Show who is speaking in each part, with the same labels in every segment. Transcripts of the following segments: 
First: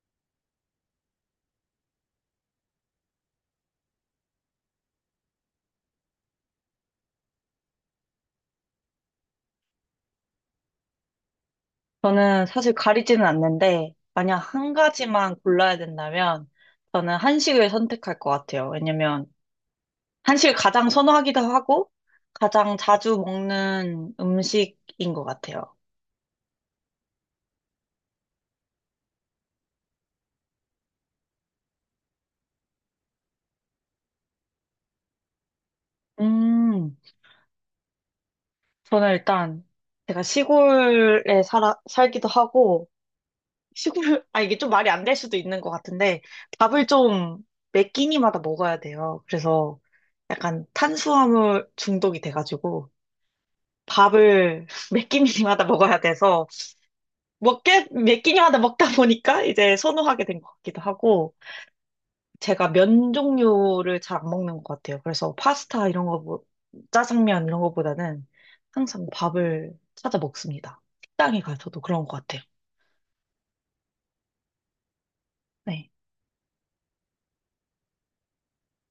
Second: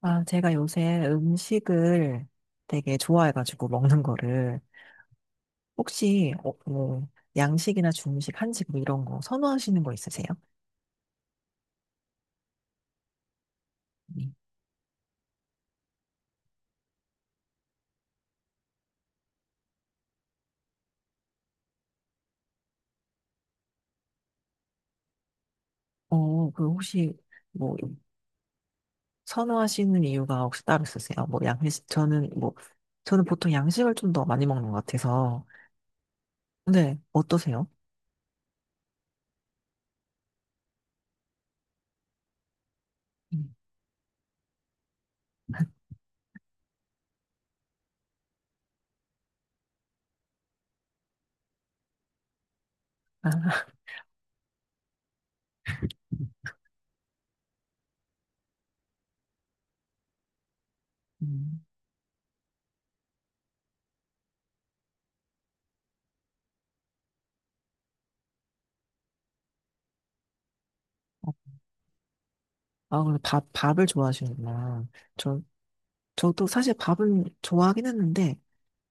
Speaker 1: 아, 제가 요새 음식을 되게 좋아해가지고 먹는 거를 혹시 뭐 양식이나 중식, 한식 뭐 이런 거 선호하시는 거 있으세요?
Speaker 2: 저는 사실 가리지는 않는데,
Speaker 1: 네.
Speaker 2: 만약 한 가지만 골라야 된다면, 저는 한식을 선택할 것 같아요. 왜냐면, 한식을 가장 선호하기도 하고, 가장 자주 먹는 음식인 것 같아요.
Speaker 1: 그 혹시 뭐 선호하시는 이유가 혹시 따로 있으세요? 뭐 양식 저는 보통 양식을 좀 더 많이 먹는 것 같아서
Speaker 2: 음,
Speaker 1: 근데 어떠세요?
Speaker 2: 저는 일단, 제가 시골에 살기도 하고,
Speaker 1: 음.
Speaker 2: 시골, 아, 이게 좀 말이 안 될 수도 있는 것 같은데, 밥을 좀 매 끼니마다 먹어야 돼요. 그래서 약간 탄수화물 중독이 돼가지고,
Speaker 1: 아,
Speaker 2: 밥을 몇 끼니마다 먹어야 돼서 먹게 몇 끼니마다 먹다 보니까 이제 선호하게 된 것 같기도 하고
Speaker 1: 음.
Speaker 2: 제가 면 종류를 잘 안 먹는 것 같아요. 그래서 파스타 이런 거 뭐, 짜장면 이런 거보다는 항상 밥을 찾아 먹습니다.
Speaker 1: 어,
Speaker 2: 식당에 가서도 그런 것 같아요.
Speaker 1: 아, 그럼 밥 밥을 좋아하시는구나. 저
Speaker 2: 네.
Speaker 1: 저도 사실 밥은 좋아하긴 했는데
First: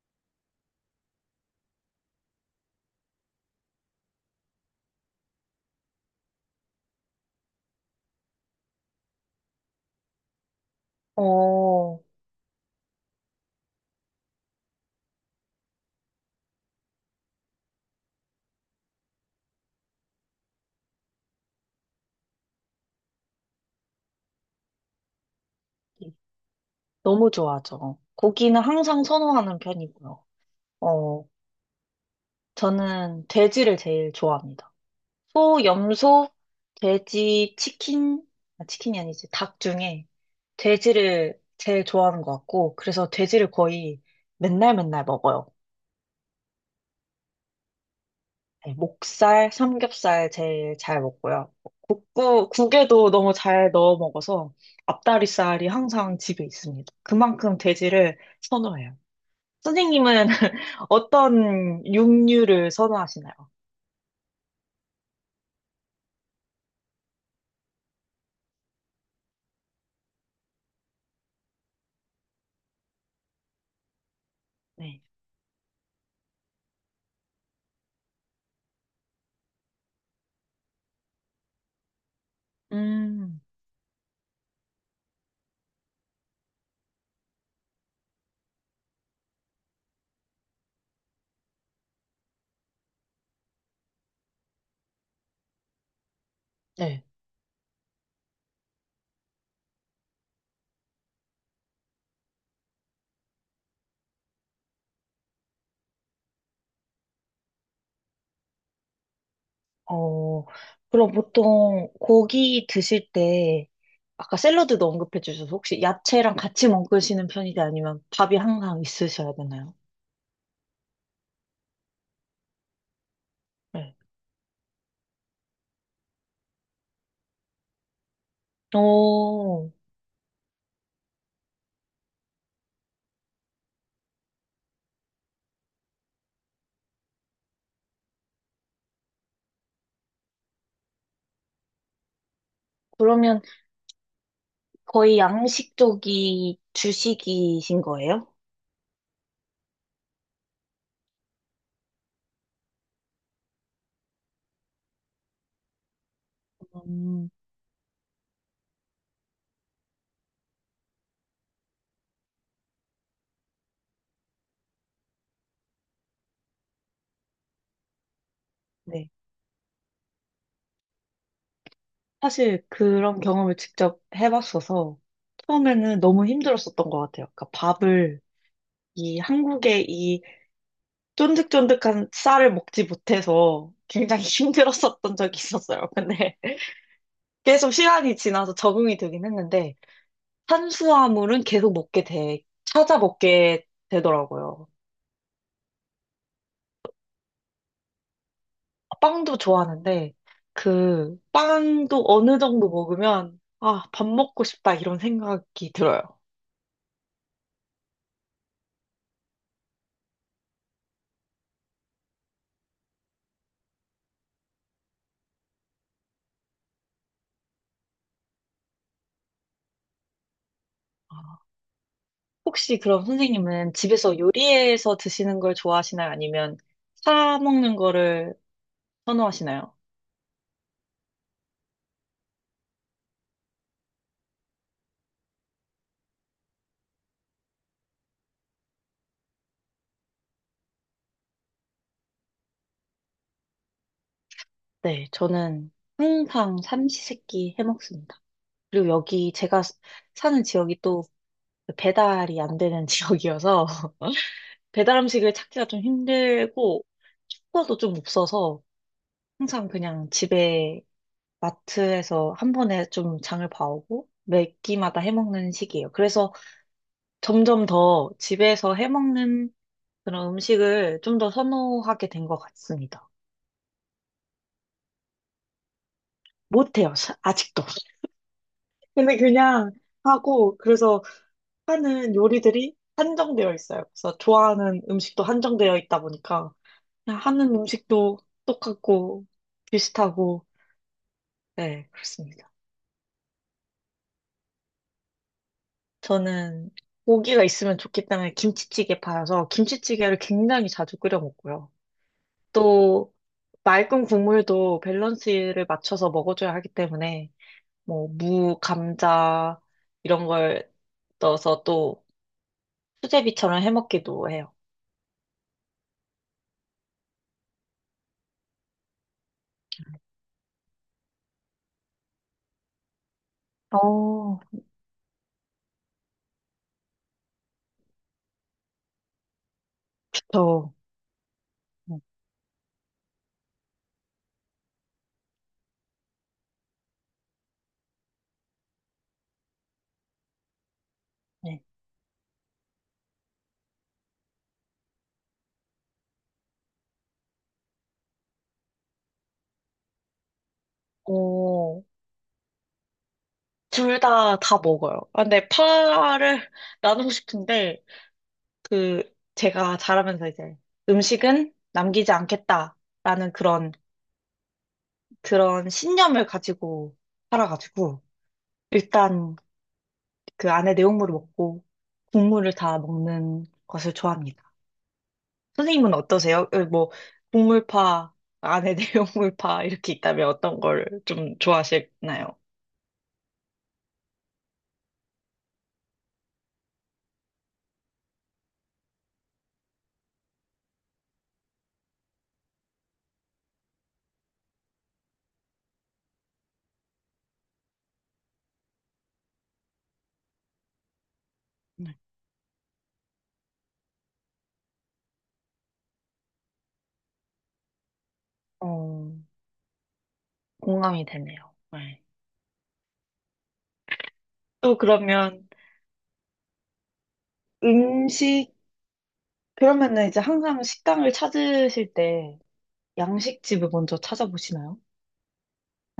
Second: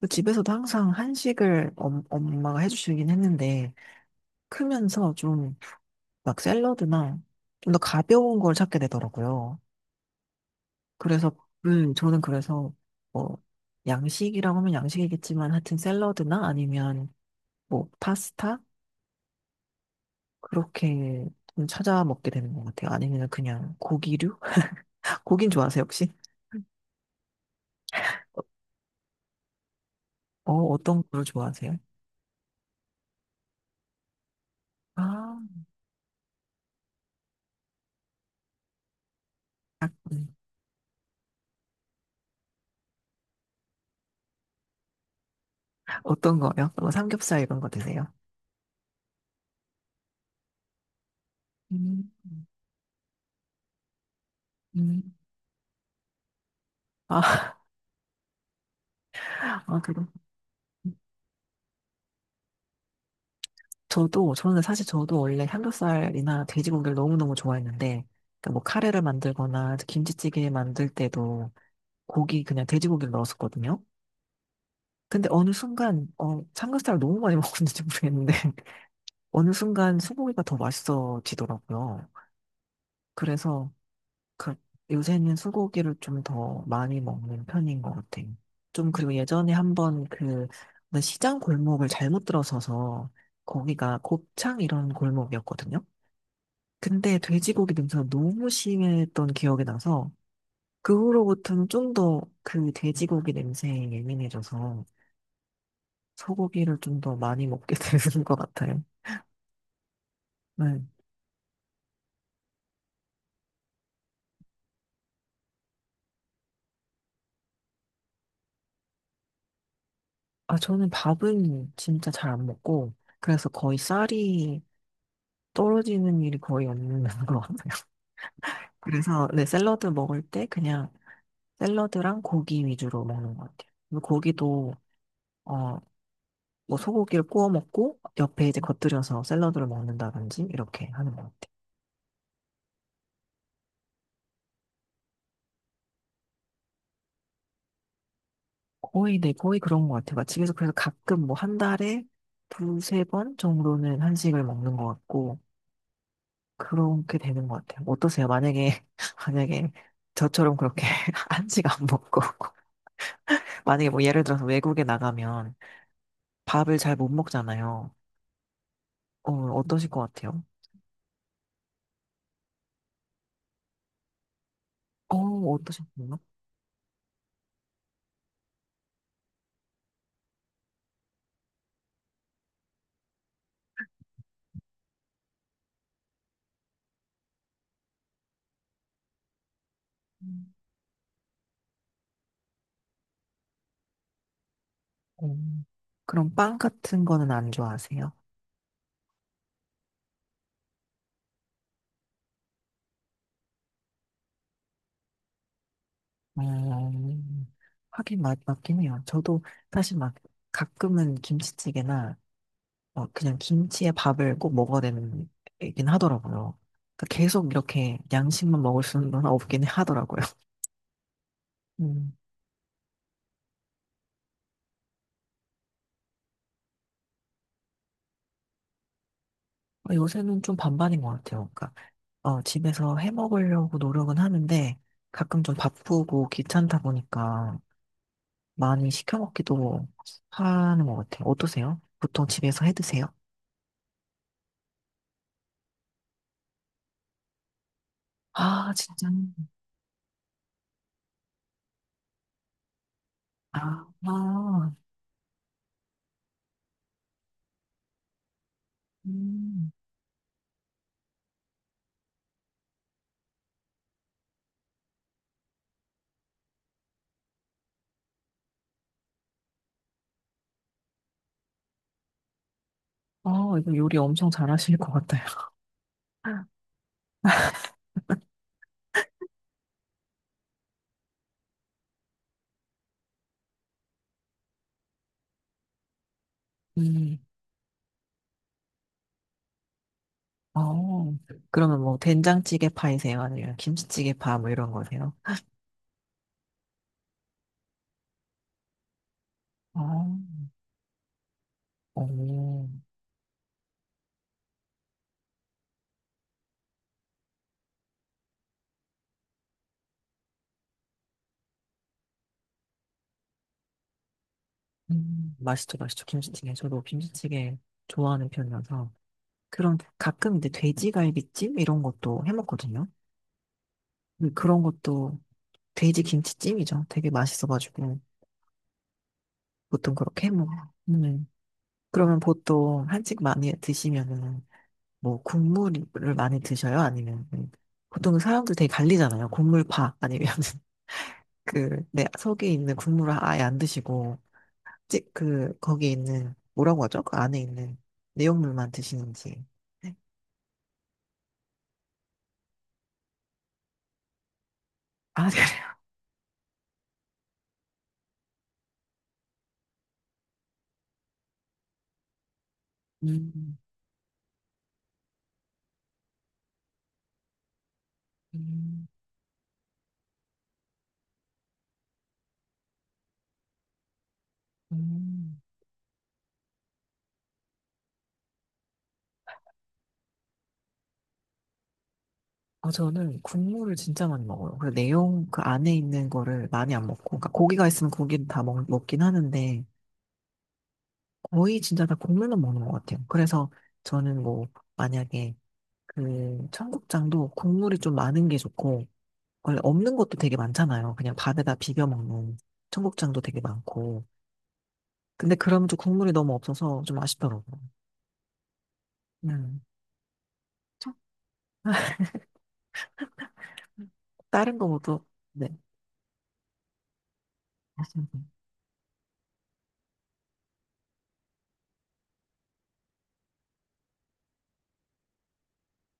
Speaker 1: 그 집에서도 항상 한식을 엄마가 해주시긴 했는데, 크면서 좀 막 샐러드나 좀 더 가벼운 걸 찾게 되더라고요. 그래서,
Speaker 2: 어,
Speaker 1: 저는 그래서 뭐, 양식이라고 하면 양식이겠지만, 하여튼 샐러드나 아니면 뭐, 파스타? 그렇게 좀 찾아 먹게 되는 것 같아요. 아니면 그냥 고기류? 고긴 좋아하세요, 혹시?
Speaker 2: 너무 좋아하죠. 고기는 항상 선호하는 편이고요.
Speaker 1: 어, 어떤 걸
Speaker 2: 어,
Speaker 1: 좋아하세요?
Speaker 2: 저는 돼지를 제일 좋아합니다.
Speaker 1: 아,
Speaker 2: 소, 염소, 돼지, 치킨, 아, 치킨이 아니지, 닭 중에
Speaker 1: 음.
Speaker 2: 돼지를 제일 좋아하는 것 같고, 그래서 돼지를 거의 맨날 맨날 먹어요.
Speaker 1: 어떤 거요? 뭐 삼겹살 이런 거 드세요?
Speaker 2: 네, 목살, 삼겹살 제일 잘 먹고요.
Speaker 1: 음,
Speaker 2: 국에도 너무 잘 넣어 먹어서
Speaker 1: 음.
Speaker 2: 앞다리살이 항상 집에 있습니다.
Speaker 1: 아,
Speaker 2: 그만큼 돼지를 선호해요.
Speaker 1: 아, 그래.
Speaker 2: 선생님은 어떤 육류를 선호하시나요?
Speaker 1: 저는 사실 저도 원래 삼겹살이나 돼지고기를 너무너무 좋아했는데, 그러니까 뭐 카레를 만들거나 김치찌개 만들 때도 그냥 돼지고기를 넣었었거든요.
Speaker 2: 네.
Speaker 1: 근데 어느 순간, 삼겹살을 너무 많이 먹었는지 모르겠는데, 어느 순간 소고기가 더 맛있어지더라고요.
Speaker 2: 음,
Speaker 1: 그래서 그, 요새는 소고기를 좀 더 많이 먹는 편인 것 같아요. 좀 그리고 예전에 한번 시장 골목을 잘못 들어서서 거기가 곱창 이런 골목이었거든요.
Speaker 2: 네.
Speaker 1: 근데 돼지고기 냄새가 너무 심했던 기억이 나서 그 후로부터는 좀 더 그 돼지고기 냄새에 예민해져서 소고기를 좀 더 많이 먹게 되는 것 같아요.
Speaker 2: 어,
Speaker 1: 네.
Speaker 2: 그럼 보통 고기 드실 때, 아까 샐러드도 언급해 주셔서 혹시 야채랑 같이 먹으시는 편이지 아니면 밥이 항상 있으셔야 되나요?
Speaker 1: 아, 저는 밥은 진짜 잘 안 먹고 그래서 거의
Speaker 2: 네.
Speaker 1: 쌀이 떨어지는 일이 거의 없는 것 같아요. 그래서 네,
Speaker 2: 어,
Speaker 1: 샐러드 먹을 때 그냥 샐러드랑 고기 위주로 먹는 것 같아요. 그리고 고기도 어, 뭐 소고기를 구워 먹고 옆에 이제 겉들여서 샐러드를 먹는다든지 이렇게 하는 거.
Speaker 2: 그러면 거의 양식 쪽이 주식이신 거예요?
Speaker 1: 거의, 네, 거의 그런 것 같아요. 집에서 그래서 가끔 뭐 한 달에 두세 번 정도는 한식을 먹는 것 같고, 그렇게
Speaker 2: 음,
Speaker 1: 되는 것 같아요. 어떠세요? 만약에, 만약에 저처럼 그렇게 한식 안 먹고, 만약에 뭐 예를 들어서 외국에 나가면 밥을 잘 못 먹잖아요.
Speaker 2: 네.
Speaker 1: 어, 어떠실 것 같아요?
Speaker 2: 사실 그런 경험을 직접 해봤어서
Speaker 1: 어,
Speaker 2: 처음에는
Speaker 1: 어떠셨나요?
Speaker 2: 너무 힘들었었던 것 같아요. 그러니까 밥을 이 한국의 이 쫀득쫀득한 쌀을 먹지 못해서 굉장히 힘들었었던 적이 있었어요. 근데 계속 시간이 지나서 적응이 되긴 했는데
Speaker 1: 음.
Speaker 2: 탄수화물은 계속 먹게 돼, 찾아 먹게 되더라고요.
Speaker 1: 어, 그럼 빵 같은 거는 안 좋아하세요?
Speaker 2: 빵도 좋아하는데 그 빵도 어느 정도 먹으면 아, 밥 먹고 싶다 이런 생각이 들어요.
Speaker 1: 음, 하긴 맞긴 해요. 저도 사실 막 가끔은 김치찌개나 막 그냥 김치에 밥을 꼭 먹어야 되는 얘긴 하더라고요. 그러니까 계속 이렇게 양식만 먹을 수는 없긴 하더라고요.
Speaker 2: 아,
Speaker 1: 음.
Speaker 2: 혹시 그럼 선생님은 집에서 요리해서 드시는 걸 좋아하시나요? 아니면 사 먹는 거를 선호하시나요?
Speaker 1: 어, 요새는 좀 반반인 것 같아요. 그러니까 집에서 해 먹으려고 노력은 하는데 가끔 좀 바쁘고 귀찮다 보니까 많이 시켜 먹기도 하는 것 같아요. 어떠세요? 보통 집에서 해 드세요?
Speaker 2: 네, 저는 항상 삼시세끼 해먹습니다.
Speaker 1: 아,
Speaker 2: 그리고
Speaker 1: 진짜.
Speaker 2: 여기 사는 지역이 또 배달이 안 되는 지역이어서
Speaker 1: 아, 아,
Speaker 2: 배달 음식을 찾기가 좀 힘들고 숙소도 좀 없어서 항상
Speaker 1: 음.
Speaker 2: 그냥 집에 마트에서 한 번에 좀 장을 봐오고 매 끼마다 해먹는 식이에요. 그래서 점점 더 집에서 해먹는 그런 음식을 좀 더 선호하게 된 것 같습니다.
Speaker 1: 어, 이거 요리 엄청 잘하실 것 같아요.
Speaker 2: 못해요, 아직도. 근데 그냥 하고, 그래서 하는 요리들이 한정되어 있어요. 그래서 좋아하는 음식도 한정되어 있다 보니까
Speaker 1: 음.
Speaker 2: 그냥 하는 음식도 똑같고 비슷하고
Speaker 1: 어, 그러면
Speaker 2: 네,
Speaker 1: 뭐
Speaker 2: 그렇습니다.
Speaker 1: 된장찌개 파이세요? 아니면 김치찌개 파 뭐 이런 거세요?
Speaker 2: 저는 고기가 있으면 좋기 때문에 김치찌개 팔아서
Speaker 1: 어,
Speaker 2: 김치찌개를 굉장히 자주 끓여 먹고요.
Speaker 1: 오
Speaker 2: 또 맑은 국물도 밸런스를 맞춰서 먹어줘야 하기 때문에 뭐 무, 감자 이런 걸 넣어서 또 수제비처럼 해먹기도 해요.
Speaker 1: 맛있죠, 맛있죠. 김치찌개. 저도 김치찌개 좋아하는 편이라서. 그런 가끔 이제 돼지갈비찜 이런 것도 해 먹거든요. 근데
Speaker 2: 어,
Speaker 1: 그런 것도 돼지 김치찜이죠. 되게 맛있어가지고 보통 그렇게 해 먹어요.
Speaker 2: 저
Speaker 1: 음. 그러면 보통 한식 많이 드시면은 뭐 국물을 많이 드셔요? 아니면 보통 사람들 되게 갈리잖아요. 국물파 아니면
Speaker 2: 네.
Speaker 1: 내 속에 있는 국물을 아예 안 드시고, 거기에 있는, 뭐라고 하죠? 그 안에 있는 내용물만 드시는지. 네.
Speaker 2: 어, 둘 다 먹어요. 아,
Speaker 1: 아,
Speaker 2: 근데
Speaker 1: 그래요?
Speaker 2: 파를 나누고 싶은데, 그, 제가 자라면서 이제 음식은 남기지 않겠다라는
Speaker 1: 음,
Speaker 2: 그런, 그런 신념을 가지고 살아가지고,
Speaker 1: 음,
Speaker 2: 일단 그 안에 내용물을 먹고, 국물을 다 먹는 것을 좋아합니다.
Speaker 1: 음.
Speaker 2: 선생님은 어떠세요? 어, 뭐, 국물파, 안에 내용물파 이렇게 있다면 어떤 걸 좀 좋아하시나요?
Speaker 1: 아, 저는 국물을 진짜 많이 먹어요. 그 안에 있는 거를 많이 안 먹고, 그러니까 고기가 있으면 먹긴 하는데, 거의 진짜 다 국물만 먹는 것 같아요. 그래서 저는 뭐, 만약에 그 청국장도 국물이 좀 많은 게 좋고, 원래 없는 것도 되게 많잖아요. 그냥 밥에다 비벼
Speaker 2: 네.
Speaker 1: 먹는 청국장도 되게 많고. 근데 그러면 좀 국물이 너무 없어서 좀 아쉽더라고요.
Speaker 2: 어,
Speaker 1: 음.
Speaker 2: 공감이 되네요. 네.
Speaker 1: 다른 거
Speaker 2: 또
Speaker 1: 모두,
Speaker 2: 그러면,
Speaker 1: 네. 맞습니다.
Speaker 2: 음식, 그러면은 이제 항상 식당을 찾으실 때 양식집을 먼저 찾아보시나요?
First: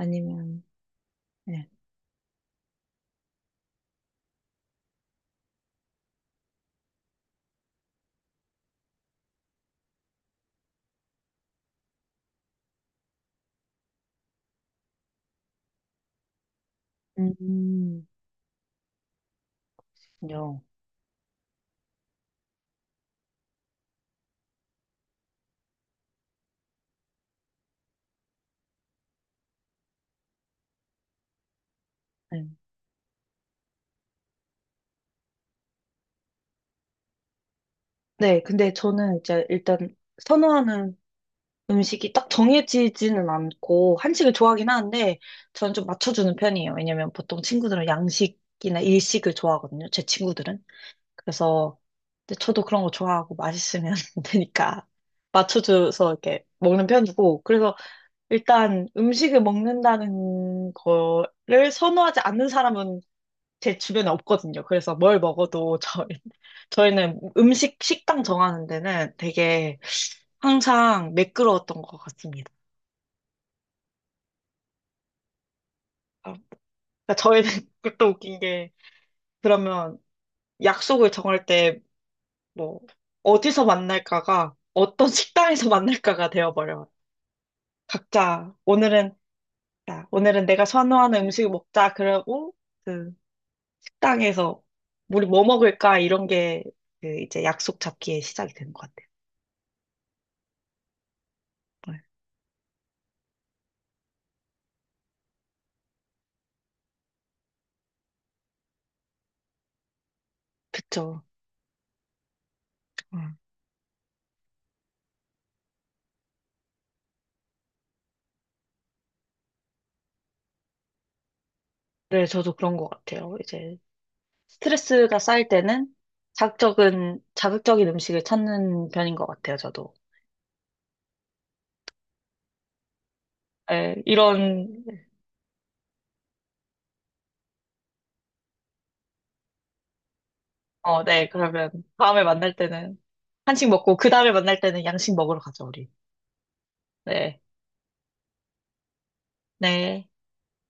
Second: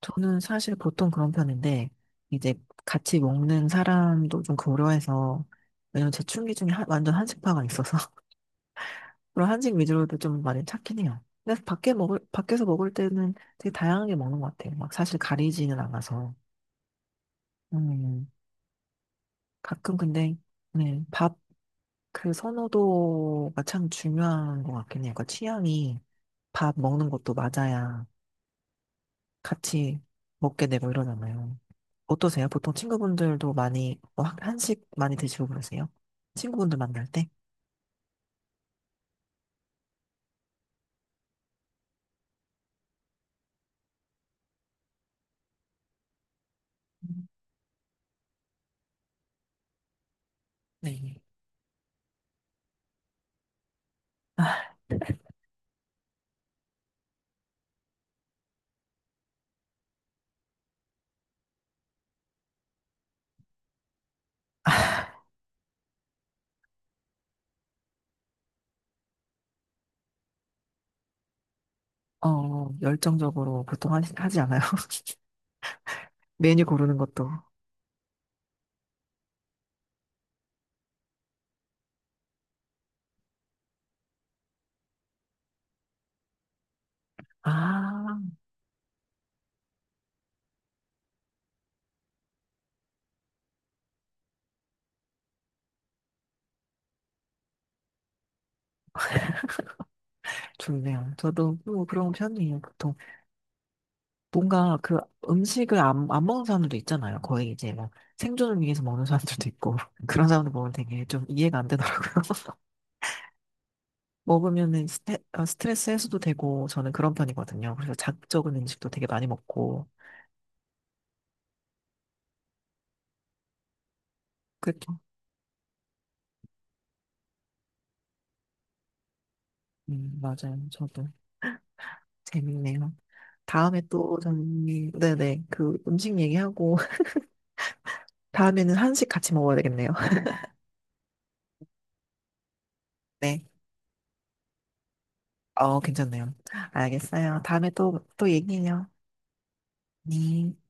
Speaker 1: 저는 사실 보통 그런
Speaker 2: 네.
Speaker 1: 편인데, 이제 같이 먹는 사람도 좀 고려해서, 왜냐면 제 충기 중에 완전 한식파가 있어서, 그런 한식 위주로도 좀 많이 찾긴 해요. 근데 밖에서 먹을 때는 되게 다양하게 먹는 것 같아요. 막 사실 가리지는 않아서.
Speaker 2: 음,
Speaker 1: 음, 가끔 근데,
Speaker 2: 요.
Speaker 1: 네, 밥, 그 선호도가 참 중요한 것 같긴 해요. 그 취향이 밥 먹는 것도 맞아야 같이 먹게 되고 이러잖아요. 어떠세요?
Speaker 2: 네.
Speaker 1: 보통 친구분들도 많이 한식 많이 드시고 그러세요? 친구분들 만날 때?
Speaker 2: 네, 근데 저는 이제 일단 선호하는 음식이 딱 정해지지는 않고 한식을 좋아하긴 하는데 저는 좀 맞춰주는 편이에요. 왜냐면
Speaker 1: 음.
Speaker 2: 보통 친구들은 양식이나 일식을 좋아하거든요. 제 친구들은.
Speaker 1: 네.
Speaker 2: 그래서 근데 저도 그런 거 좋아하고 맛있으면 되니까 맞춰줘서 이렇게 먹는 편이고 그래서 일단 음식을 먹는다는 거를 선호하지 않는 사람은 제 주변에 없거든요. 그래서
Speaker 1: 아,
Speaker 2: 뭘 먹어도 저희, 저희는 음식 식당 정하는 데는 되게 항상 매끄러웠던 것 같습니다.
Speaker 1: 어, 열정적으로 보통 한식 하지 않아요?
Speaker 2: 아,
Speaker 1: 메뉴 고르는
Speaker 2: 그러니까
Speaker 1: 것도.
Speaker 2: 저희는 또 웃긴 게 그러면 약속을 정할 때 뭐 어디서 만날까가 어떤 식당에서 만날까가 되어버려요.
Speaker 1: 아,
Speaker 2: 각자 오늘은 야, 오늘은 내가 선호하는 음식을 먹자 그러고 그 식당에서 우리 뭐 먹을까 이런 게 그 이제 약속 잡기에 시작이 되는 것 같아요.
Speaker 1: 좋네요. 저도 뭐
Speaker 2: 네.
Speaker 1: 그런 편이에요, 보통. 뭔가 그 음식을 안, 안 먹는 사람들도 있잖아요. 거의 이제 막 생존을 위해서 먹는 사람들도 있고. 그런 사람들 보면 되게
Speaker 2: 그쵸.
Speaker 1: 좀 이해가 안 되더라고요.
Speaker 2: 음.
Speaker 1: 먹으면은 스트레스 해소도 되고, 저는 그런 편이거든요. 그래서 자극적인 음식도 되게 많이 먹고.
Speaker 2: 네, 저도 그런 것 같아요. 이제
Speaker 1: 그렇죠.
Speaker 2: 스트레스가 쌓일 때는 자극적인 음식을 찾는 편인 것 같아요. 저도.
Speaker 1: 맞아요. 저도. 재밌네요. 다음에
Speaker 2: 네,
Speaker 1: 또
Speaker 2: 이런
Speaker 1: 저는, 네네. 그 음식 얘기하고, 다음에는 한식 같이 먹어야 되겠네요.
Speaker 2: 네, 그러면 다음에 만날 때는
Speaker 1: 네.
Speaker 2: 한식 먹고 그 다음에 만날 때는 양식 먹으러 가죠,
Speaker 1: 어,
Speaker 2: 우리.
Speaker 1: 괜찮네요.
Speaker 2: 네,
Speaker 1: 알겠어요. 다음에 또, 또 얘기해요.
Speaker 2: 네.
Speaker 1: 네.